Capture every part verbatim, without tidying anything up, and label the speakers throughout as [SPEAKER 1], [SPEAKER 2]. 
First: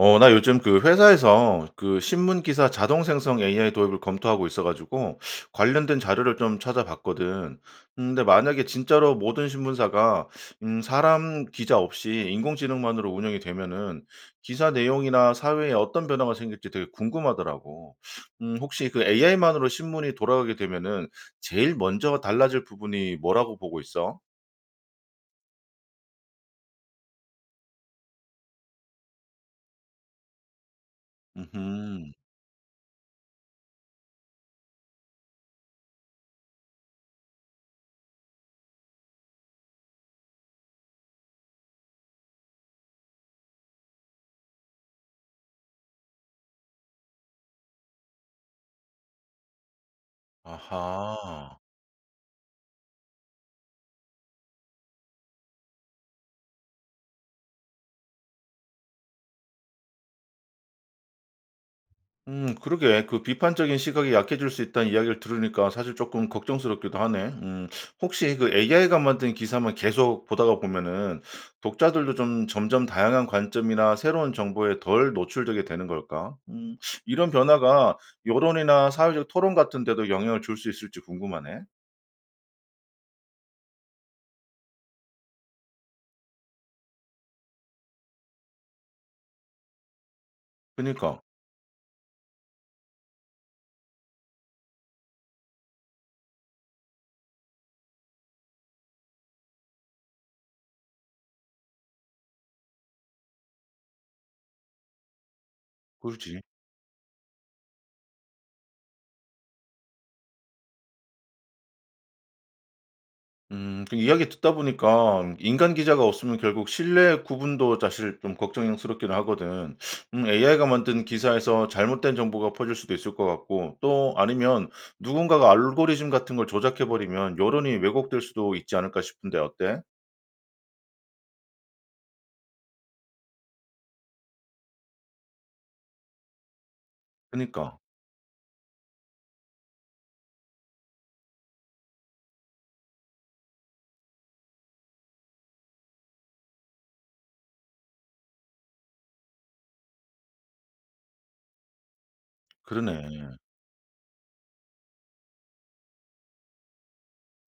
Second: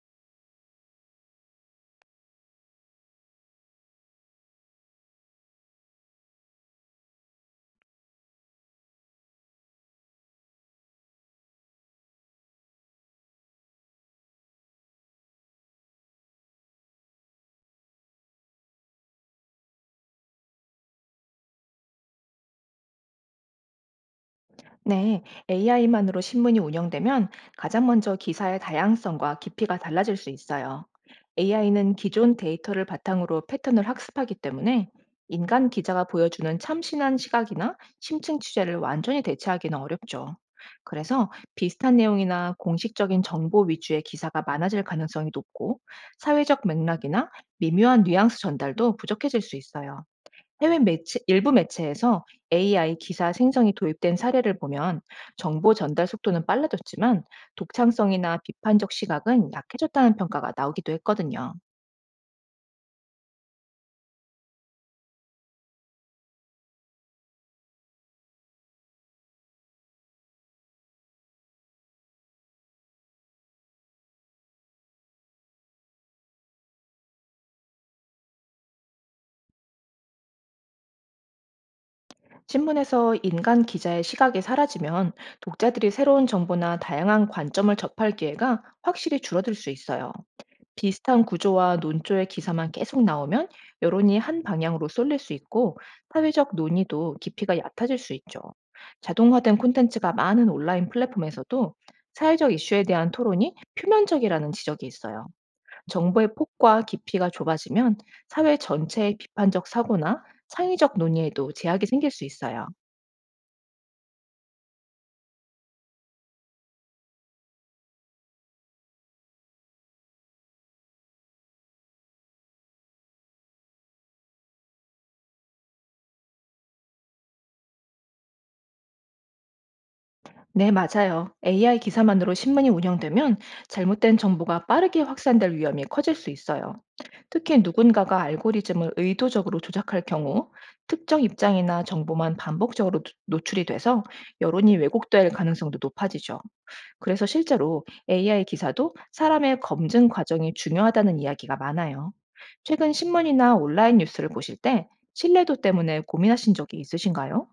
[SPEAKER 1] 어, 나 요즘 그 회사에서 그 신문 기사 자동 생성 에이아이 도입을 검토하고 있어가지고 관련된 자료를 좀 찾아봤거든. 음, 근데 만약에 진짜로 모든 신문사가 음, 사람 기자 없이 인공지능만으로 운영이 되면은 기사 내용이나 사회에 어떤 변화가 생길지 되게 궁금하더라고. 음, 혹시 그 에이아이만으로 신문이 돌아가게 되면은 제일 먼저 달라질 부분이 뭐라고 보고 있어?
[SPEAKER 2] 네, 에이아이만으로 신문이 운영되면 가장 먼저 기사의 다양성과 깊이가 달라질 수 있어요. 에이아이는
[SPEAKER 1] 음,
[SPEAKER 2] 기존 데이터를 바탕으로 패턴을 학습하기 때문에 인간 기자가 보여주는 참신한 시각이나 심층 취재를 완전히 대체하기는 어렵죠. 그래서 비슷한 내용이나 공식적인 정보 위주의 기사가 많아질 가능성이 높고, 사회적 맥락이나 미묘한 뉘앙스 전달도 부족해질 수 있어요. 해외 매체 일부
[SPEAKER 1] 아하.
[SPEAKER 2] 매체에서 에이아이 기사 생성이 도입된 사례를 보면, 정보 전달 속도는 빨라졌지만 독창성이나 비판적 시각은 약해졌다는 평가가 나오기도 했거든요.
[SPEAKER 1] 음 그러게. 그 비판적인 시각이 약해질 수 있다는 이야기를 들으니까 사실 조금 걱정스럽기도 하네. 음 혹시 그 에이아이가 만든 기사만 계속 보다가 보면은 독자들도 좀 점점 다양한 관점이나 새로운 정보에 덜 노출되게 되는 걸까? 음 이런 변화가 여론이나 사회적 토론 같은 데도 영향을 줄 수 있을지 궁금하네.
[SPEAKER 2] 신문에서 인간 기자의 시각이 사라지면 독자들이 새로운 정보나 다양한 관점을 접할 기회가 확실히 줄어들 수 있어요.
[SPEAKER 1] 그니까.
[SPEAKER 2] 비슷한 구조와 논조의 기사만 계속 나오면 여론이 한 방향으로 쏠릴 수 있고, 사회적 논의도 깊이가 얕아질 수 있죠. 자동화된 콘텐츠가 많은 온라인 플랫폼에서도 사회적 이슈에 대한 토론이 표면적이라는 지적이 있어요.
[SPEAKER 1] 그렇
[SPEAKER 2] 정보의
[SPEAKER 1] 지
[SPEAKER 2] 폭과 깊이가 좁아지면 사회 전체의 비판적 사고나 창의적 논의에도 제약이 생길 수 있어요.
[SPEAKER 1] 음 그 이야기 듣다 보니까 인간 기자가 없으면 결국 신뢰 구분도 사실 좀 걱정스럽기는 하거든. 음 에이아이가 만든 기사에서 잘못된 정보가 퍼질 수도 있을 것 같고 또 아니면 누군가가 알고리즘 같은 걸 조작해 버리면 여론이 왜곡될 수도 있지 않을까 싶은데 어때?
[SPEAKER 2] 네, 맞아요. 에이아이 기사만으로 신문이 운영되면 잘못된 정보가 빠르게 확산될 위험이 커질 수 있어요. 특히
[SPEAKER 1] 그니까.
[SPEAKER 2] 누군가가 알고리즘을 의도적으로 조작할 경우 특정 입장이나 정보만 반복적으로 노- 노출이 돼서 여론이 왜곡될 가능성도 높아지죠. 그래서 실제로 에이아이 기사도 사람의 검증 과정이 중요하다는 이야기가 많아요. 최근
[SPEAKER 1] 그러네.
[SPEAKER 2] 신문이나 온라인 뉴스를 보실 때 신뢰도 때문에 고민하신 적이 있으신가요?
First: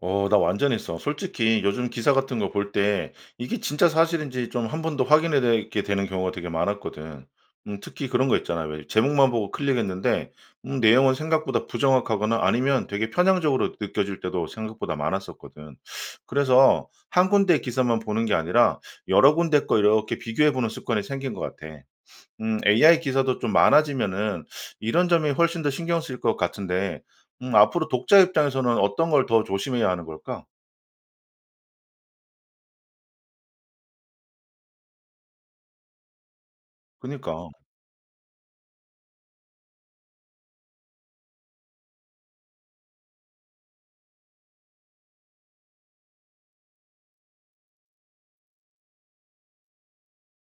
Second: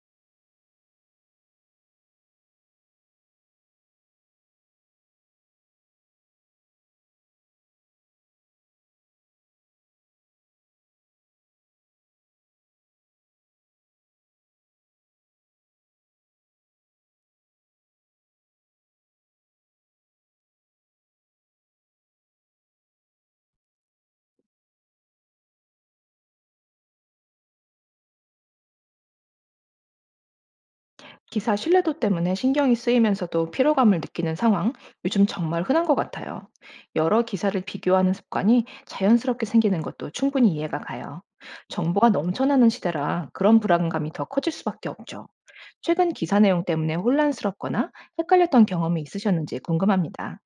[SPEAKER 1] 어, 나 완전 했어. 솔직히 요즘 기사 같은 거 볼 때 이게 진짜 사실인지 좀 한 번 더 확인해 게 되는 경우가 되게 많았거든. 음 특히 그런 거 있잖아. 왜 제목만 보고 클릭했는데 음 내용은 생각보다 부정확하거나 아니면 되게 편향적으로 느껴질 때도 생각보다 많았었거든. 그래서 한 군데 기사만 보는 게 아니라 여러 군데 거 이렇게 비교해 보는 습관이 생긴 것 같아. 음 에이아이 기사도 좀 많아지면은 이런 점이 훨씬 더 신경 쓰일 것 같은데 음 앞으로 독자 입장에서는 어떤 걸 더 조심해야 하는 걸까?
[SPEAKER 2] 기사 신뢰도 때문에 신경이 쓰이면서도 피로감을 느끼는 상황, 요즘 정말 흔한 것 같아요. 여러
[SPEAKER 1] 그니까.
[SPEAKER 2] 기사를 비교하는 습관이 자연스럽게 생기는 것도 충분히 이해가 가요. 정보가 넘쳐나는 시대라 그런 불안감이 더 커질 수밖에 없죠. 최근 기사 내용 때문에 혼란스럽거나 헷갈렸던 경험이 있으셨는지 궁금합니다.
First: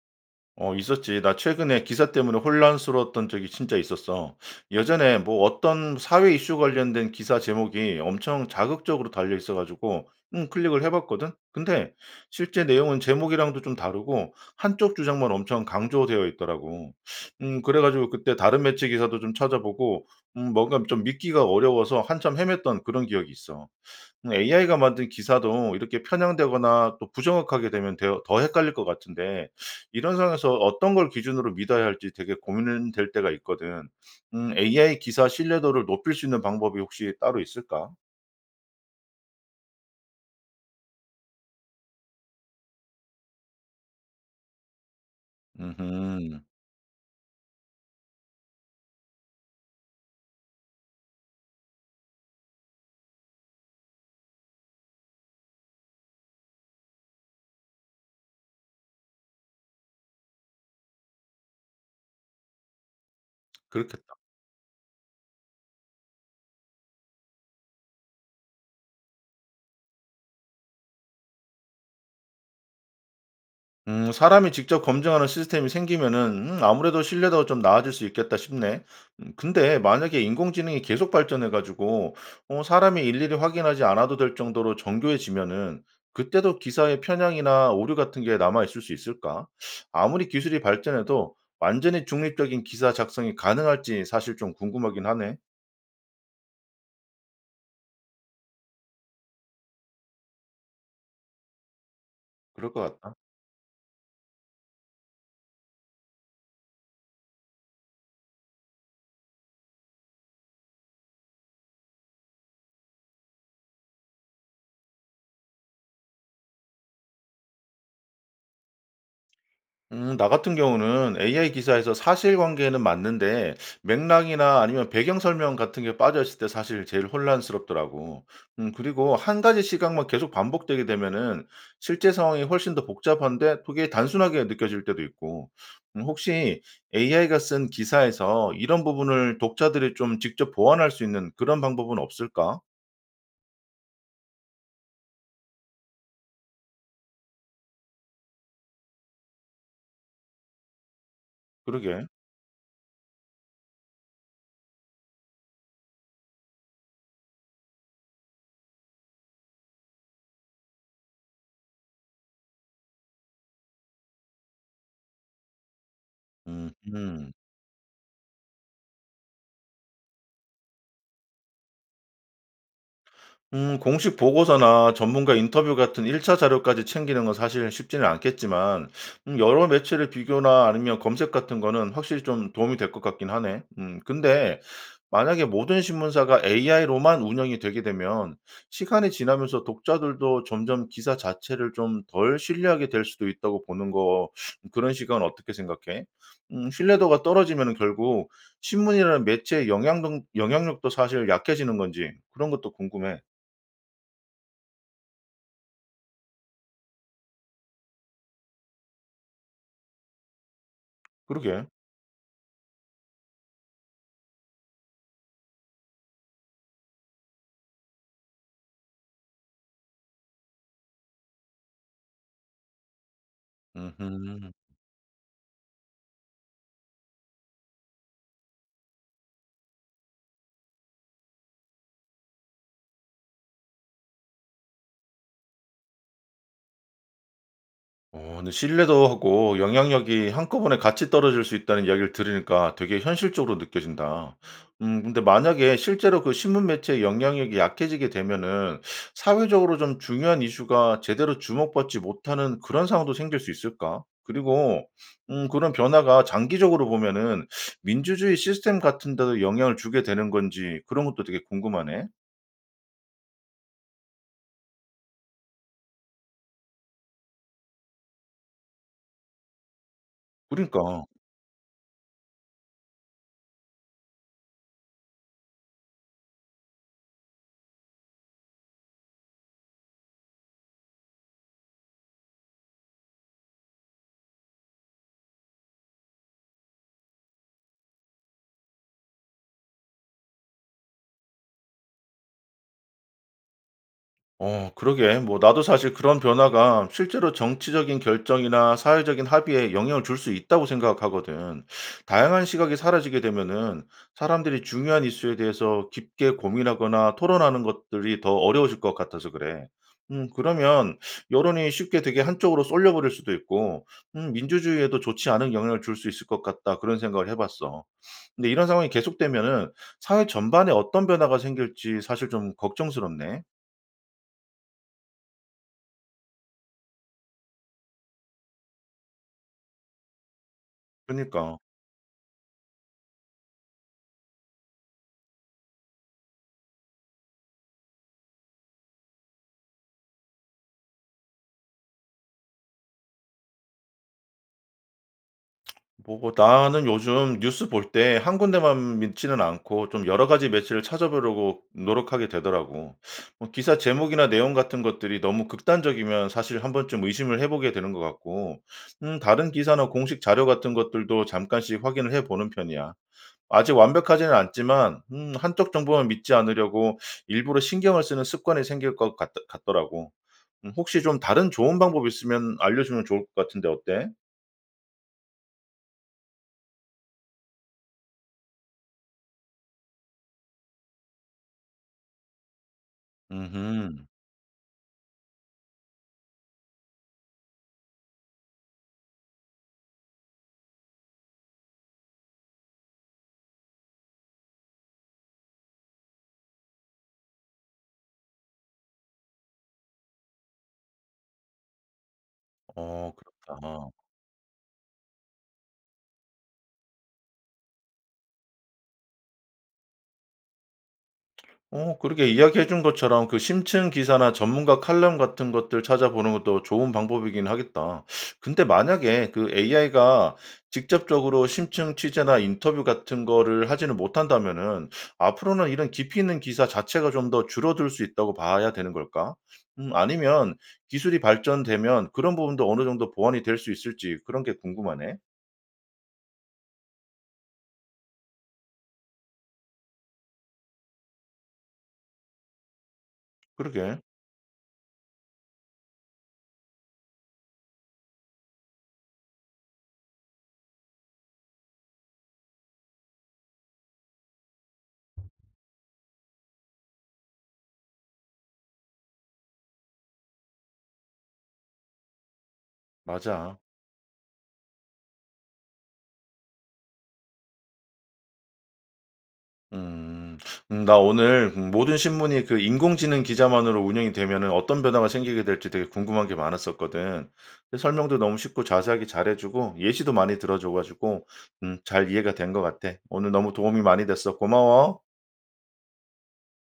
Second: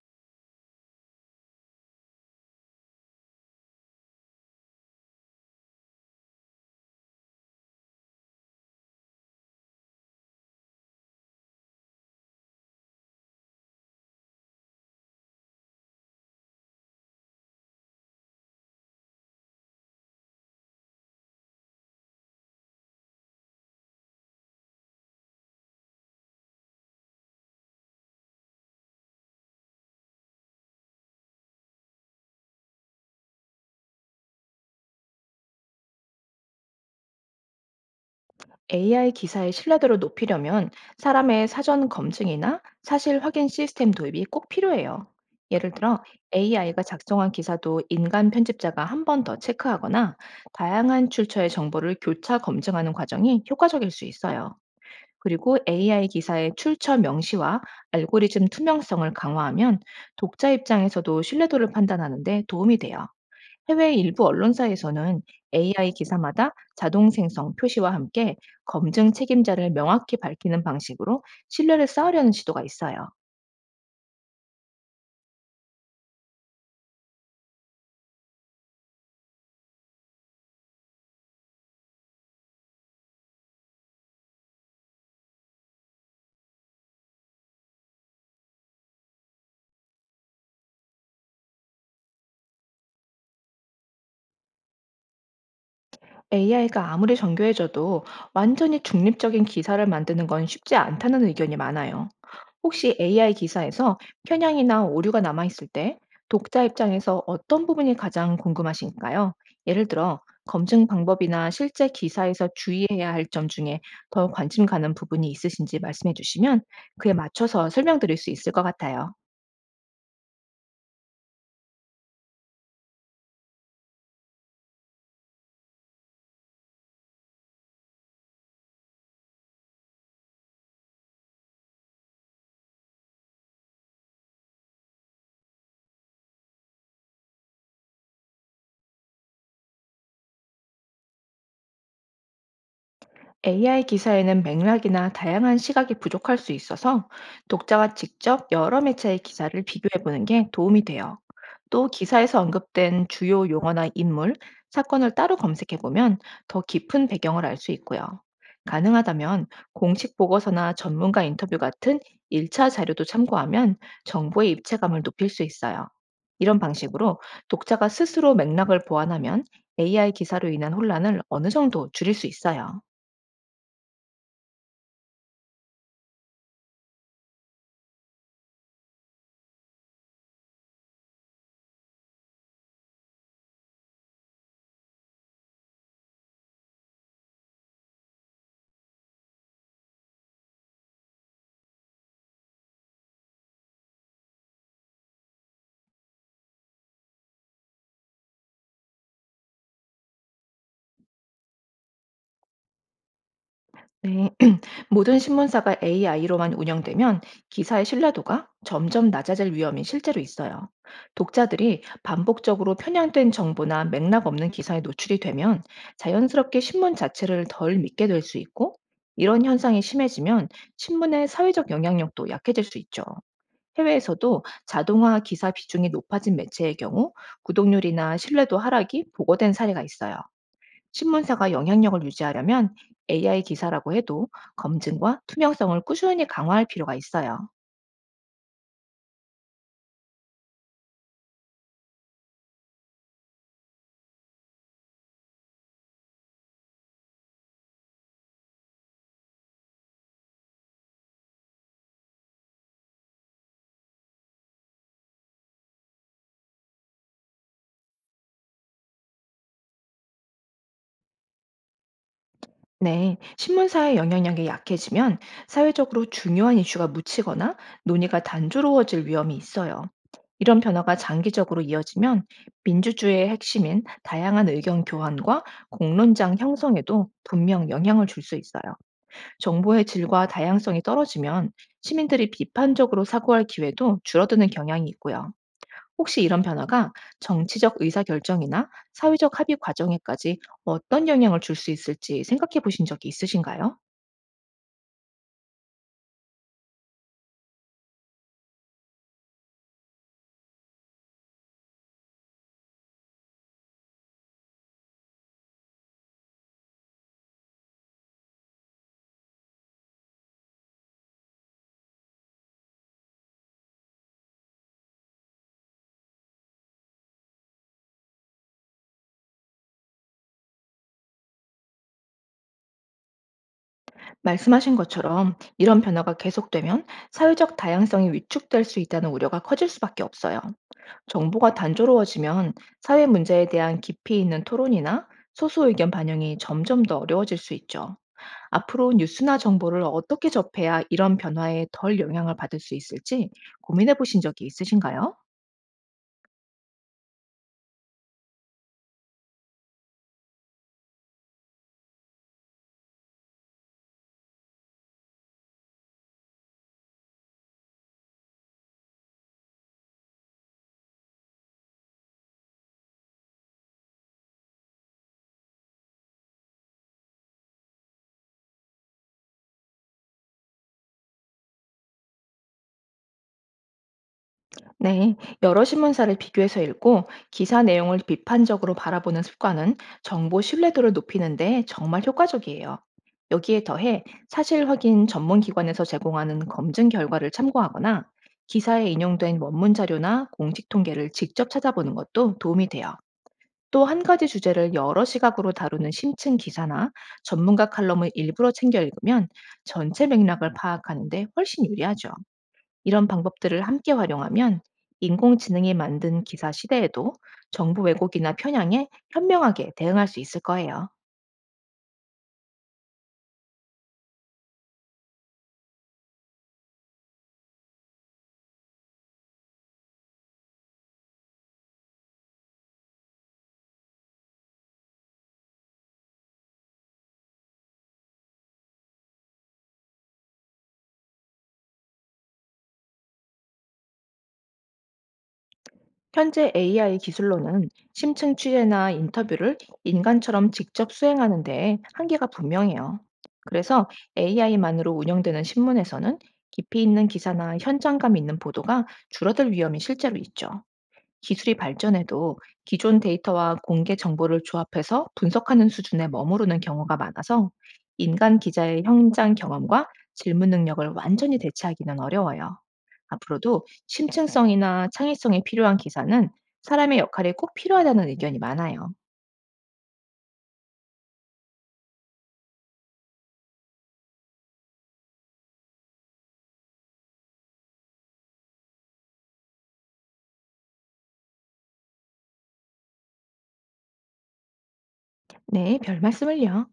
[SPEAKER 1] 어, 있었지. 나 최근에 기사 때문에 혼란스러웠던 적이 진짜 있었어. 예전에 뭐 어떤 사회 이슈 관련된 기사 제목이 엄청 자극적으로 달려 있어 가지고 음 클릭을 해 봤거든. 근데 실제 내용은 제목이랑도 좀 다르고 한쪽 주장만 엄청 강조되어 있더라고. 음 그래 가지고 그때 다른 매체 기사도 좀 찾아보고 음 뭔가 좀 믿기가 어려워서 한참 헤맸던 그런 기억이 있어. 음 에이아이가 만든 기사도 이렇게 편향되거나 또 부정확하게 되면 더 더 헷갈릴 것 같은데 이런 상황에서 어떤 걸 기준으로 믿어야 할지 되게 고민될 때가 있거든. 음 에이아이 기사 신뢰도를 높일 수 있는 방법이 혹시 따로 있을까?
[SPEAKER 2] 에이아이 기사의 신뢰도를 높이려면 사람의 사전 검증이나 사실 확인 시스템 도입이 꼭 필요해요. 예를 들어,
[SPEAKER 1] 음
[SPEAKER 2] 에이아이가 작성한 기사도 인간 편집자가 한 번 더 체크하거나 다양한 출처의 정보를 교차 검증하는 과정이 효과적일 수 있어요. 그리고 에이아이 기사의 출처 명시와 알고리즘 투명성을 강화하면 독자 입장에서도 신뢰도를 판단하는 데 도움이 돼요. 해외
[SPEAKER 1] 그렇겠다.
[SPEAKER 2] 일부 언론사에서는 에이아이 기사마다 자동 생성 표시와 함께 검증 책임자를 명확히 밝히는 방식으로 신뢰를 쌓으려는 시도가 있어요.
[SPEAKER 1] 음, 사람이 직접 검증하는 시스템이 생기면은 음, 아무래도 신뢰도가 좀 나아질 수 있겠다 싶네. 음, 근데 만약에 인공지능이 계속 발전해가지고 어, 사람이 일일이 확인하지 않아도 될 정도로 정교해지면은 그때도 기사의 편향이나 오류 같은 게 남아있을 수 있을까? 아무리 기술이 발전해도 완전히 중립적인 기사 작성이 가능할지 사실 좀 궁금하긴 하네.
[SPEAKER 2] 에이아이가 아무리 정교해져도 완전히 중립적인 기사를 만드는 건 쉽지 않다는 의견이 많아요.
[SPEAKER 1] 그럴
[SPEAKER 2] 혹시
[SPEAKER 1] 것 같다.
[SPEAKER 2] 에이아이 기사에서 편향이나 오류가 남아있을 때 독자 입장에서 어떤 부분이 가장 궁금하신가요? 예를 들어, 검증 방법이나 실제 기사에서 주의해야 할 점 중에 더 관심 가는 부분이 있으신지 말씀해 주시면 그에 맞춰서 설명드릴 수 있을 것 같아요.
[SPEAKER 1] 음, 나 같은 경우는 에이아이 기사에서 사실관계는 맞는데 맥락이나 아니면 배경 설명 같은 게 빠져있을 때 사실 제일 혼란스럽더라고. 음, 그리고 한 가지 시각만 계속 반복되게 되면은 실제 상황이 훨씬 더 복잡한데 그게 단순하게 느껴질 때도 있고. 음, 혹시 에이아이가 쓴 기사에서 이런 부분을 독자들이 좀 직접 보완할 수 있는 그런 방법은 없을까?
[SPEAKER 2] 에이아이 기사에는 맥락이나 다양한 시각이 부족할 수 있어서 독자가 직접 여러 매체의 기사를 비교해 보는 게 도움이 돼요. 또,
[SPEAKER 1] 그러게.
[SPEAKER 2] 기사에서 언급된 주요 용어나 인물, 사건을 따로 검색해 보면 더 깊은 배경을 알 수 있고요. 가능하다면 공식 보고서나 전문가 인터뷰 같은 일 차 자료도 참고하면 정보의 입체감을 높일 수 있어요. 이런
[SPEAKER 1] 음,
[SPEAKER 2] 방식으로
[SPEAKER 1] 음.
[SPEAKER 2] 독자가 스스로 맥락을 보완하면 에이아이 기사로 인한 혼란을 어느 정도 줄일 수 있어요.
[SPEAKER 1] 음 공식 보고서나 전문가 인터뷰 같은 일 차 자료까지 챙기는 건 사실 쉽지는 않겠지만 음 여러 매체를 비교나 아니면 검색 같은 거는 확실히 좀 도움이 될 것 같긴 하네. 음 근데 만약에 모든 신문사가 에이아이로만 운영이 되게 되면 시간이 지나면서 독자들도 점점 기사 자체를 좀 덜 신뢰하게 될 수도 있다고 보는 거. 음, 그런 시각은 어떻게 생각해? 음 신뢰도가 떨어지면 결국 신문이라는 매체의 영향 영향력도 사실 약해지는 건지 그런 것도 궁금해.
[SPEAKER 2] 네. 모든 신문사가 에이아이로만 운영되면 기사의 신뢰도가 점점 낮아질 위험이 실제로 있어요.
[SPEAKER 1] 그러게.
[SPEAKER 2] 독자들이 반복적으로 편향된 정보나 맥락 없는 기사에 노출이 되면 자연스럽게 신문 자체를 덜 믿게 될 수 있고, 이런 현상이 심해지면 신문의 사회적 영향력도 약해질 수 있죠. 해외에서도
[SPEAKER 1] 음
[SPEAKER 2] 자동화 기사 비중이 높아진 매체의 경우 구독률이나 신뢰도 하락이 보고된 사례가 있어요. 신문사가 영향력을 유지하려면 에이아이 기사라고 해도 검증과 투명성을 꾸준히 강화할 필요가 있어요.
[SPEAKER 1] 어 근데 신뢰도 하고 영향력이 한꺼번에 같이 떨어질 수 있다는 이야기를 들으니까 되게 현실적으로 느껴진다. 음 근데 만약에 실제로 그 신문 매체의 영향력이 약해지게 되면은 사회적으로 좀 중요한 이슈가 제대로 주목받지 못하는 그런 상황도 생길 수 있을까? 그리고 음 그런 변화가 장기적으로 보면은 민주주의 시스템 같은 데도 영향을 주게 되는 건지 그런 것도 되게 궁금하네.
[SPEAKER 2] 네, 신문사의 영향력이 약해지면 사회적으로 중요한 이슈가 묻히거나 논의가 단조로워질 위험이 있어요. 이런 변화가
[SPEAKER 1] 그러니까.
[SPEAKER 2] 장기적으로 이어지면 민주주의의 핵심인 다양한 의견 교환과 공론장 형성에도 분명 영향을 줄 수 있어요. 정보의 질과 다양성이 떨어지면 시민들이 비판적으로 사고할 기회도 줄어드는 경향이 있고요. 혹시 이런 변화가 정치적 의사결정이나 사회적 합의 과정에까지 어떤 영향을 줄 수 있을지 생각해 보신 적이 있으신가요?
[SPEAKER 1] 어, 그러게. 뭐, 나도 사실 그런 변화가 실제로 정치적인 결정이나 사회적인 합의에 영향을 줄 수 있다고 생각하거든. 다양한 시각이 사라지게 되면은 사람들이 중요한 이슈에 대해서 깊게 고민하거나 토론하는 것들이 더 어려워질 것 같아서 그래. 음, 그러면 여론이 쉽게 되게 한쪽으로 쏠려버릴 수도 있고, 음, 민주주의에도 좋지 않은 영향을 줄 수 있을 것 같다. 그런 생각을 해봤어. 근데 이런 상황이 계속되면은 사회 전반에 어떤 변화가 생길지 사실 좀 걱정스럽네.
[SPEAKER 2] 말씀하신 것처럼 이런 변화가 계속되면 사회적 다양성이 위축될 수 있다는 우려가 커질 수밖에 없어요. 정보가
[SPEAKER 1] 그러니까.
[SPEAKER 2] 단조로워지면 사회 문제에 대한 깊이 있는 토론이나 소수 의견 반영이 점점 더 어려워질 수 있죠. 앞으로 뉴스나 정보를 어떻게 접해야 이런 변화에 덜 영향을 받을 수 있을지 고민해 보신 적이 있으신가요?
[SPEAKER 1] 뭐 나는 요즘 뉴스 볼 때 한 군데만 믿지는 않고 좀 여러 가지 매체를 찾아보려고 노력하게 되더라고. 뭐 기사 제목이나 내용 같은 것들이 너무 극단적이면 사실 한 번쯤 의심을 해 보게 되는 것 같고 음 다른 기사나 공식 자료 같은 것들도 잠깐씩 확인을 해 보는 편이야. 아직 완벽하지는 않지만 음 한쪽 정보만 믿지 않으려고 일부러 신경을 쓰는 습관이 생길 것 같더 같더라고. 음 혹시 좀 다른 좋은 방법 있으면 알려주면 좋을 것 같은데 어때?
[SPEAKER 2] 네, 여러 신문사를 비교해서 읽고 기사 내용을 비판적으로 바라보는 습관은 정보 신뢰도를 높이는데 정말 효과적이에요. 여기에 더해
[SPEAKER 1] 음음.
[SPEAKER 2] 사실 확인 전문 기관에서 제공하는 검증 결과를 참고하거나 기사에 인용된 원문 자료나 공식 통계를 직접 찾아보는 것도 도움이 돼요. 또, 한 가지 주제를 여러 시각으로 다루는 심층 기사나 전문가 칼럼을 일부러 챙겨 읽으면 전체 맥락을 파악하는 데 훨씬 유리하죠. 이런
[SPEAKER 1] 어,
[SPEAKER 2] 방법들을
[SPEAKER 1] 그렇다.
[SPEAKER 2] 함께 활용하면 인공지능이 만든 기사 시대에도 정부 왜곡이나 편향에 현명하게 대응할 수 있을 거예요.
[SPEAKER 1] 어, 그러게 이야기해 준 것처럼 그 심층 기사나 전문가 칼럼 같은 것들 찾아보는 것도 좋은 방법이긴 하겠다. 근데 만약에 그 에이아이가 직접적으로 심층 취재나 인터뷰 같은 거를 하지는 못한다면은 앞으로는 이런 깊이 있는 기사 자체가 좀 더 줄어들 수 있다고 봐야 되는 걸까? 음 아니면 기술이 발전되면 그런 부분도 어느 정도 보완이 될 수 있을지 그런 게 궁금하네.
[SPEAKER 2] 현재 에이아이 기술로는 심층 취재나 인터뷰를 인간처럼 직접 수행하는 데 한계가 분명해요. 그래서
[SPEAKER 1] 그러게.
[SPEAKER 2] 에이아이만으로 운영되는 신문에서는 깊이 있는 기사나 현장감 있는 보도가 줄어들 위험이 실제로 있죠. 기술이 발전해도 기존 데이터와 공개 정보를 조합해서 분석하는 수준에 머무르는 경우가 많아서 인간 기자의 현장 경험과 질문 능력을 완전히 대체하기는 어려워요.
[SPEAKER 1] 맞아.
[SPEAKER 2] 앞으로도 심층성이나 창의성이 필요한 기사는 사람의 역할이 꼭 필요하다는 의견이 많아요.
[SPEAKER 1] 음. 음 나 오늘 음 모든 신문이 그 인공지능 기자만으로 운영이 되면은 어떤 변화가 생기게 될지 되게 궁금한 게 많았었거든. 근데 설명도 너무 쉽고 자세하게 잘해 주고 예시도 많이 들어 줘 가지고 음 잘 이해가 된 것 같아. 오늘 너무 도움이 많이 됐어. 고마워.
[SPEAKER 2] 네, 별 말씀을요.